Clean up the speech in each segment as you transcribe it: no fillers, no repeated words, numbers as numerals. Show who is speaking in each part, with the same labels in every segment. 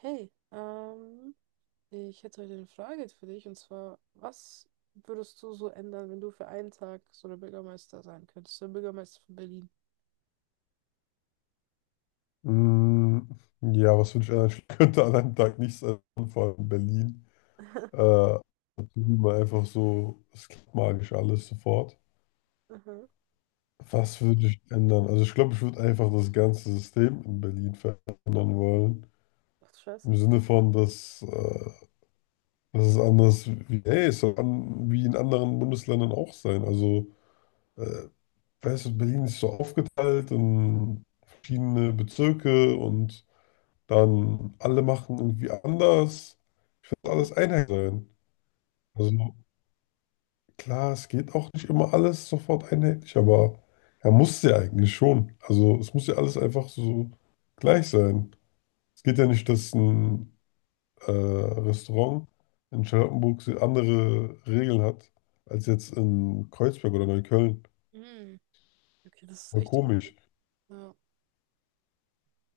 Speaker 1: Hey, ich hätte heute eine Frage für dich und zwar, was würdest du so ändern, wenn du für einen Tag so der Bürgermeister sein könntest? Der Bürgermeister von Berlin.
Speaker 2: Mm, ja, was wünsche ich an einem, könnte an einem Tag nicht sein, vor allem in Berlin. Äh, Mal einfach so, es klappt magisch alles sofort.
Speaker 1: Aha.
Speaker 2: Was würde ich ändern? Also ich glaube, ich würde einfach das ganze System in Berlin verändern wollen.
Speaker 1: Ach, du
Speaker 2: Im
Speaker 1: Scheiße.
Speaker 2: Sinne von, dass es anders wie, hey, es soll an, wie in anderen Bundesländern auch sein. Also, äh, weißt du, Berlin ist so aufgeteilt in verschiedene Bezirke und dann alle machen irgendwie anders. Alles
Speaker 1: Mhm.
Speaker 2: einheitlich sein. Also klar, es geht auch nicht immer alles sofort einheitlich, aber er muss ja eigentlich schon. Also es muss ja alles einfach so gleich sein. Es geht ja nicht, dass ein Restaurant in Charlottenburg so andere Regeln hat, als jetzt in Kreuzberg oder Neukölln.
Speaker 1: Mhm. Okay, das ist
Speaker 2: Voll
Speaker 1: echt irgendwie.
Speaker 2: komisch.
Speaker 1: Ja.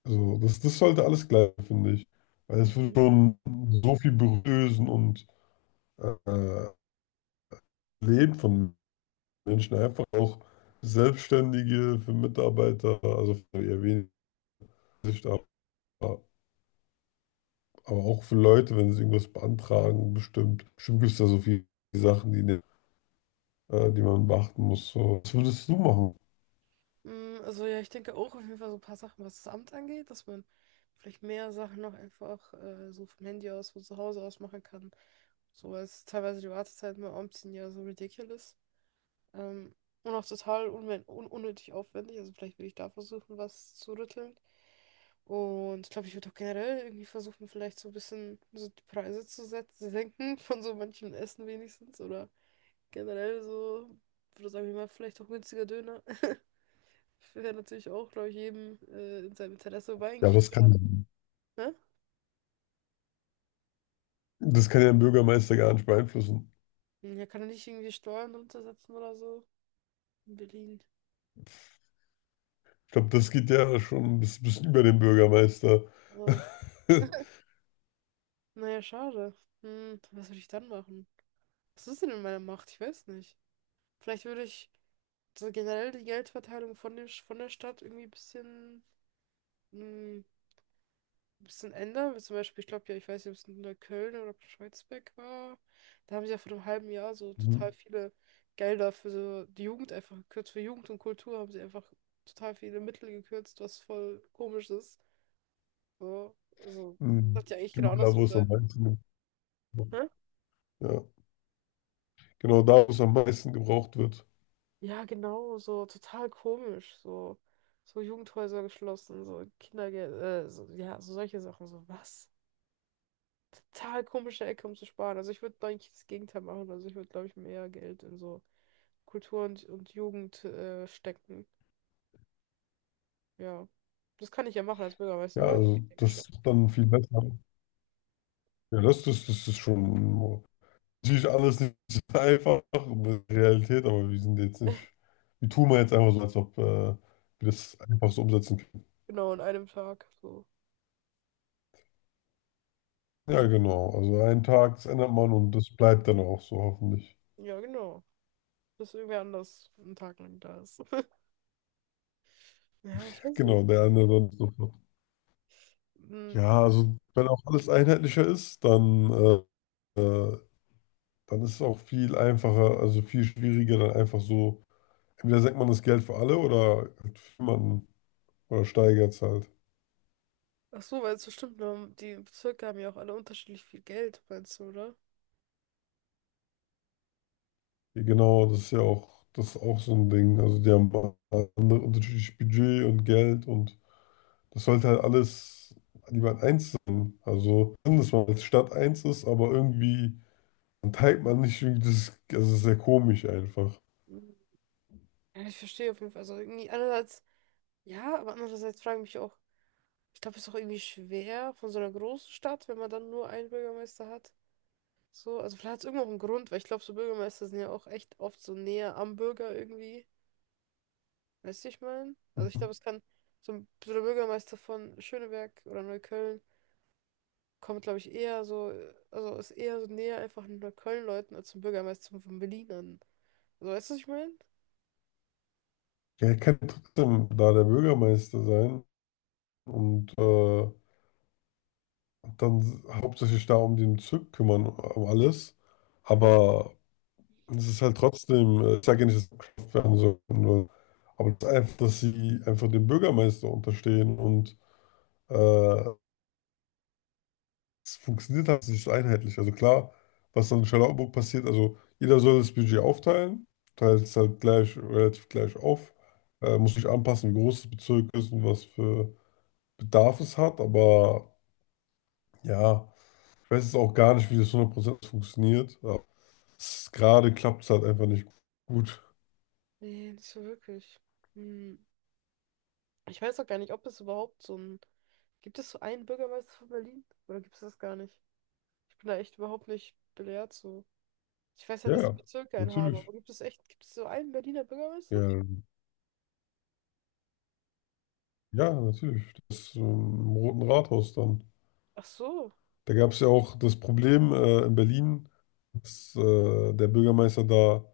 Speaker 2: Also das sollte alles gleich, finde ich. Weil es wird
Speaker 1: Mhm.
Speaker 2: schon so viel berühren und äh, Leben von Menschen einfach auch Selbstständige, für Mitarbeiter, also für eher wenig, Sicht, aber auch für Leute, wenn sie irgendwas beantragen, bestimmt. Bestimmt gibt es da so viele Sachen, die man beachten muss. So. Was würdest du machen?
Speaker 1: Mm, also ja, ich denke auch auf jeden Fall so ein paar Sachen, was das Amt angeht, dass man vielleicht mehr Sachen noch einfach so vom Handy aus, von zu Hause aus machen kann. So, weil es teilweise die Wartezeiten beim Amt sind ja so ridiculous. Ähm, und auch total unwen- un unnötig aufwendig. Also vielleicht würde ich da versuchen, was zu rütteln. Und ich glaube, ich würde auch generell irgendwie versuchen, vielleicht so ein bisschen so die Preise zu setzen, zu senken von so manchem Essen wenigstens. Oder generell so, würde sagen wir mal, vielleicht auch günstiger Döner. Wäre natürlich auch, glaube ich, jedem in seinem Interesse. Wobei
Speaker 2: Ja, aber
Speaker 1: eigentlich Döner, ne?
Speaker 2: das kann ja ein Bürgermeister gar nicht beeinflussen.
Speaker 1: Ja, kann er nicht irgendwie Steuern runtersetzen oder so. In Berlin.
Speaker 2: Ich glaube, das geht ja schon ein bisschen über den Bürgermeister.
Speaker 1: Oh. Naja, schade. Hm, was würde ich dann machen? Was ist denn in meiner Macht? Ich weiß nicht. Vielleicht würde ich so generell die Geldverteilung von dem, von der Stadt irgendwie ein bisschen, mm, ein bisschen ändern. Wie zum Beispiel, ich glaube ja, ich weiß nicht, ob es in der Köln oder ob war. Da haben sie ja vor einem halben Jahr so total
Speaker 2: Mhm.
Speaker 1: viele Gelder für so die Jugend einfach gekürzt. Für Jugend und Kultur haben sie einfach total viele Mittel gekürzt, was voll komisch ist. So, also das
Speaker 2: Mhm.
Speaker 1: sollte ja eigentlich genau
Speaker 2: Genau da, wo
Speaker 1: andersrum
Speaker 2: es am
Speaker 1: sein.
Speaker 2: meisten,
Speaker 1: Hä?
Speaker 2: Ja, genau da, wo es am meisten gebraucht wird.
Speaker 1: Ja, genau, so total komisch, so so Jugendhäuser geschlossen, so Kindergeld, so, ja, so solche Sachen, so was? Total komische Ecke, um zu sparen. Also ich würde eigentlich das Gegenteil machen, also ich würde, glaube ich, mehr Geld in so Kultur und Jugend stecken. Ja, das kann ich ja machen als Bürgermeister,
Speaker 2: Ja,
Speaker 1: oder? Ich
Speaker 2: also
Speaker 1: denke
Speaker 2: das
Speaker 1: schon.
Speaker 2: ist dann viel besser. Ja, das ist schon natürlich alles nicht so einfach mit Realität, aber wir sind jetzt nicht, wir tun mal jetzt einfach so, als ob wir das einfach so umsetzen können.
Speaker 1: Genau, in einem Tag, so.
Speaker 2: Ja,
Speaker 1: Mhm.
Speaker 2: genau. Also einen Tag, das ändert man und das bleibt dann auch so, hoffentlich.
Speaker 1: Ja, genau. Bis irgendwer anders einen Tag lang da ist. Ja, ich weiß
Speaker 2: Genau,
Speaker 1: nicht.
Speaker 2: der andere dann sofort.
Speaker 1: Mm,
Speaker 2: Ja, also wenn auch alles einheitlicher ist, dann, äh, äh, dann ist es auch viel einfacher, also viel schwieriger, dann einfach so, entweder senkt man das Geld für alle oder halt für jemanden oder steigert es halt.
Speaker 1: ach so, weil es so stimmt, ne, die Bezirke haben ja auch alle unterschiedlich viel Geld, meinst du, oder?
Speaker 2: Genau, das ist ja auch, das ist auch so ein Ding. Also die haben andere unterschiedliches Budget und Geld und das sollte halt alles lieber eins sein. Also, schön, dass man als Stadt eins ist, aber irgendwie, dann teilt man nicht irgendwie das, also das ist sehr komisch einfach.
Speaker 1: Mhm. Ja, ich verstehe auf jeden Fall. Also irgendwie einerseits ja, aber andererseits frage ich mich auch, ich glaube, es ist auch irgendwie schwer von so einer großen Stadt, wenn man dann nur einen Bürgermeister hat. So, also vielleicht hat es irgendwo auch einen Grund, weil ich glaube, so Bürgermeister sind ja auch echt oft so näher am Bürger irgendwie. Weißt du, ich meine? Also ich glaube, es kann so ein so der Bürgermeister von Schöneberg oder Neukölln kommt, glaube ich, eher so, also ist eher so näher einfach an den Neukölln-Leuten als zum Bürgermeister von Berlin an. So, weißt du, was ich meine?
Speaker 2: Ja, er kann trotzdem da der Bürgermeister sein und dann hauptsächlich da um den Bezirk kümmern, um alles. Aber und es ist halt trotzdem, ich sage ja nicht, dass sie abgeschafft werden sollten, weil, aber das ist einfach, dass sie einfach dem Bürgermeister unterstehen und äh, es funktioniert halt nicht so einheitlich. Also klar, was dann in Charlottenburg passiert, also jeder soll das Budget aufteilen, teilt es halt gleich, relativ gleich auf, muss sich anpassen, wie groß das Bezirk ist und was für Bedarf es hat, aber ja, ich weiß jetzt auch gar nicht, wie das 100% funktioniert, aber gerade klappt es halt einfach nicht gut.
Speaker 1: Nee, nicht so wirklich. Hm. Ich weiß auch gar nicht, ob es überhaupt so ein. Gibt es so einen Bürgermeister von Berlin? Oder gibt es das gar nicht? Ich bin da echt überhaupt nicht belehrt so. Ich weiß halt,
Speaker 2: Ja,
Speaker 1: dass die
Speaker 2: ja,
Speaker 1: Bezirke einen haben,
Speaker 2: natürlich.
Speaker 1: aber gibt es echt, gibt es so einen Berliner Bürgermeister?
Speaker 2: Ja, ja, natürlich. Das Im Roten Rathaus dann.
Speaker 1: Ach so.
Speaker 2: Da gab es ja auch das Problem in Berlin, dass der Bürgermeister da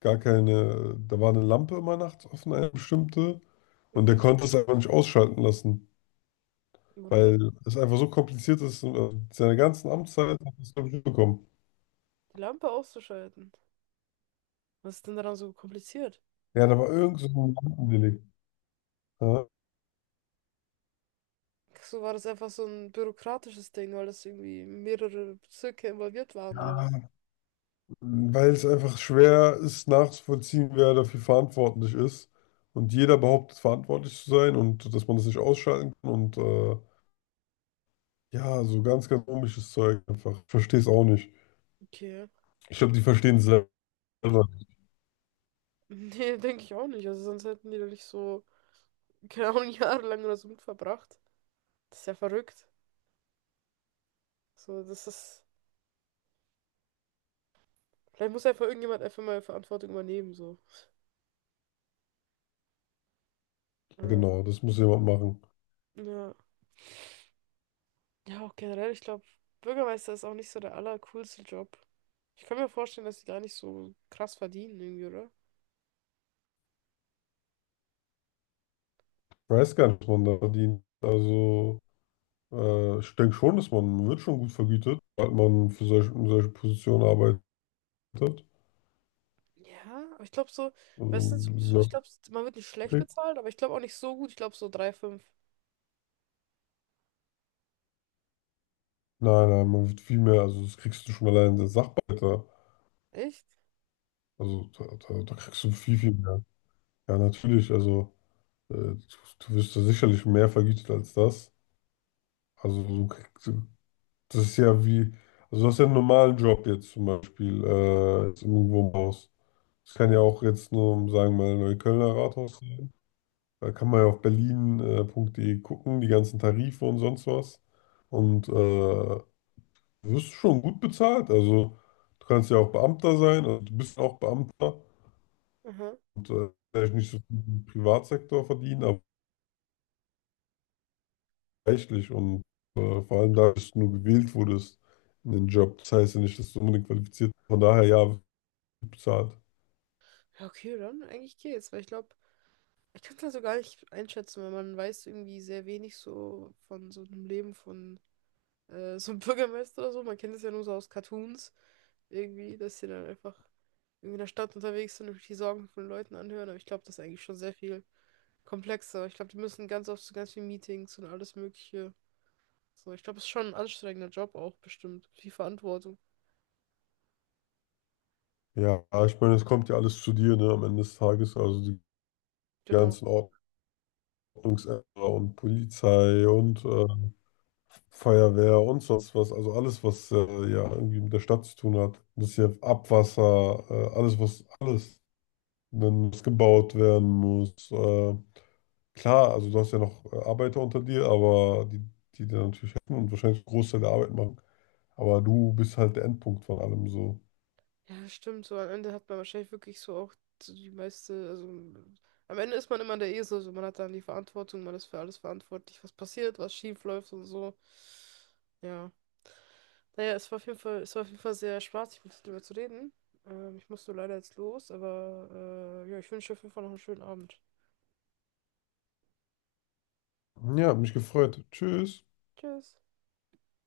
Speaker 2: gar keine, da war eine Lampe immer nachts offen, eine bestimmte, und
Speaker 1: Mhm.
Speaker 2: der konnte es einfach nicht ausschalten lassen,
Speaker 1: Warum denn?
Speaker 2: weil es einfach so kompliziert ist. Und, seine ganzen Amtszeit hat er es, glaube ich, nicht bekommen.
Speaker 1: Die Lampe auszuschalten. Was ist denn daran so kompliziert?
Speaker 2: Ja, da war irgend so ein Lampendelikt.
Speaker 1: Ach, so war das einfach so ein bürokratisches Ding, weil das irgendwie mehrere Bezirke involviert waren, oder was?
Speaker 2: Ja, weil es einfach schwer ist nachzuvollziehen, wer dafür verantwortlich ist. Und jeder behauptet, verantwortlich zu sein und dass man das nicht ausschalten kann. Und ja, so ganz komisches Zeug einfach. Ich verstehe es auch nicht.
Speaker 1: Okay.
Speaker 2: Ich glaube, die verstehen es selber nicht.
Speaker 1: Nee, denke ich auch nicht. Also sonst hätten die da nicht so keine Ahnung, lang oder so mit verbracht. Das ist ja verrückt. So, das ist. Vielleicht muss einfach irgendjemand einfach mal Verantwortung übernehmen, so. Ähm,
Speaker 2: Genau, das muss jemand machen.
Speaker 1: ja. Ja, auch generell, ich glaube, Bürgermeister ist auch nicht so der allercoolste Job. Ich kann mir vorstellen, dass die gar nicht so krass verdienen, irgendwie, oder?
Speaker 2: Ich weiß gar nicht, was man da verdient. Also, ich denke schon, dass man wird schon gut vergütet, weil man für solche, in solche Positionen arbeitet. Also,
Speaker 1: Ja, aber ich glaube so, meistens, ich
Speaker 2: ja,
Speaker 1: glaube, man wird nicht schlecht
Speaker 2: okay.
Speaker 1: bezahlt, aber ich glaube auch nicht so gut. Ich glaube so 3,5.
Speaker 2: Nein, nein, man wird viel mehr. Also, das kriegst du schon allein als Sachbearbeiter.
Speaker 1: Echt?
Speaker 2: Also da kriegst du viel mehr. Ja, natürlich, also äh, du, du wirst da sicherlich mehr vergütet als das. Also du kriegst, das ist ja wie, also du hast ja einen normalen Job jetzt zum Beispiel, jetzt irgendwo im Haus. Das kann ja
Speaker 1: Ja.
Speaker 2: auch jetzt nur, um sagen wir mal, Neuköllner Rathaus sein. Da kann man ja auf berlin.de gucken, die ganzen Tarife und sonst was. Und du wirst schon gut bezahlt. Also du kannst ja auch Beamter sein, also du bist auch Beamter.
Speaker 1: Aha.
Speaker 2: Und vielleicht nicht so viel im Privatsektor verdienen, aber reichlich und vor allem da, dass du nur gewählt wurdest in den Job. Das heißt ja nicht, dass du unbedingt qualifiziert bist. Von daher, ja, wird bezahlt.
Speaker 1: Ja, okay, dann eigentlich geht's, weil ich glaube, ich kann es also gar nicht einschätzen, weil man weiß irgendwie sehr wenig so von so einem Leben von so einem Bürgermeister oder so. Man kennt es ja nur so aus Cartoons irgendwie, dass sie dann einfach irgendwie in der Stadt unterwegs sind und sich die Sorgen von Leuten anhören. Aber ich glaube, das ist eigentlich schon sehr viel komplexer. Ich glaube, die müssen ganz oft zu ganz vielen Meetings und alles Mögliche. So, ich glaube, es ist schon ein anstrengender Job auch bestimmt. Viel Verantwortung.
Speaker 2: Ja, ich meine, es kommt ja alles zu dir, ne, am Ende des Tages, also die
Speaker 1: Genau.
Speaker 2: ganzen Ordnungsämter und Polizei und Feuerwehr und sonst was, also alles, was ja irgendwie mit der Stadt zu tun hat. Das ist ja Abwasser, alles, was, alles, wenn es gebaut werden muss, klar, also du hast ja noch Arbeiter unter dir, aber die dir natürlich helfen und wahrscheinlich einen Großteil der Arbeit machen. Aber du bist halt der Endpunkt von allem so.
Speaker 1: Ja, stimmt, so am Ende hat man wahrscheinlich wirklich so auch so die meiste, also m- am Ende ist man immer der Esel, also man hat dann die Verantwortung, man ist für alles verantwortlich, was passiert, was schief läuft und so. Ja. Naja, es war auf jeden Fall, es war auf jeden Fall sehr spaßig, mit dir darüber zu reden. Ich muss so leider jetzt los, aber ja, ich wünsche dir auf jeden Fall noch einen schönen Abend.
Speaker 2: Ja, hat mich gefreut. Tschüss.
Speaker 1: Tschüss.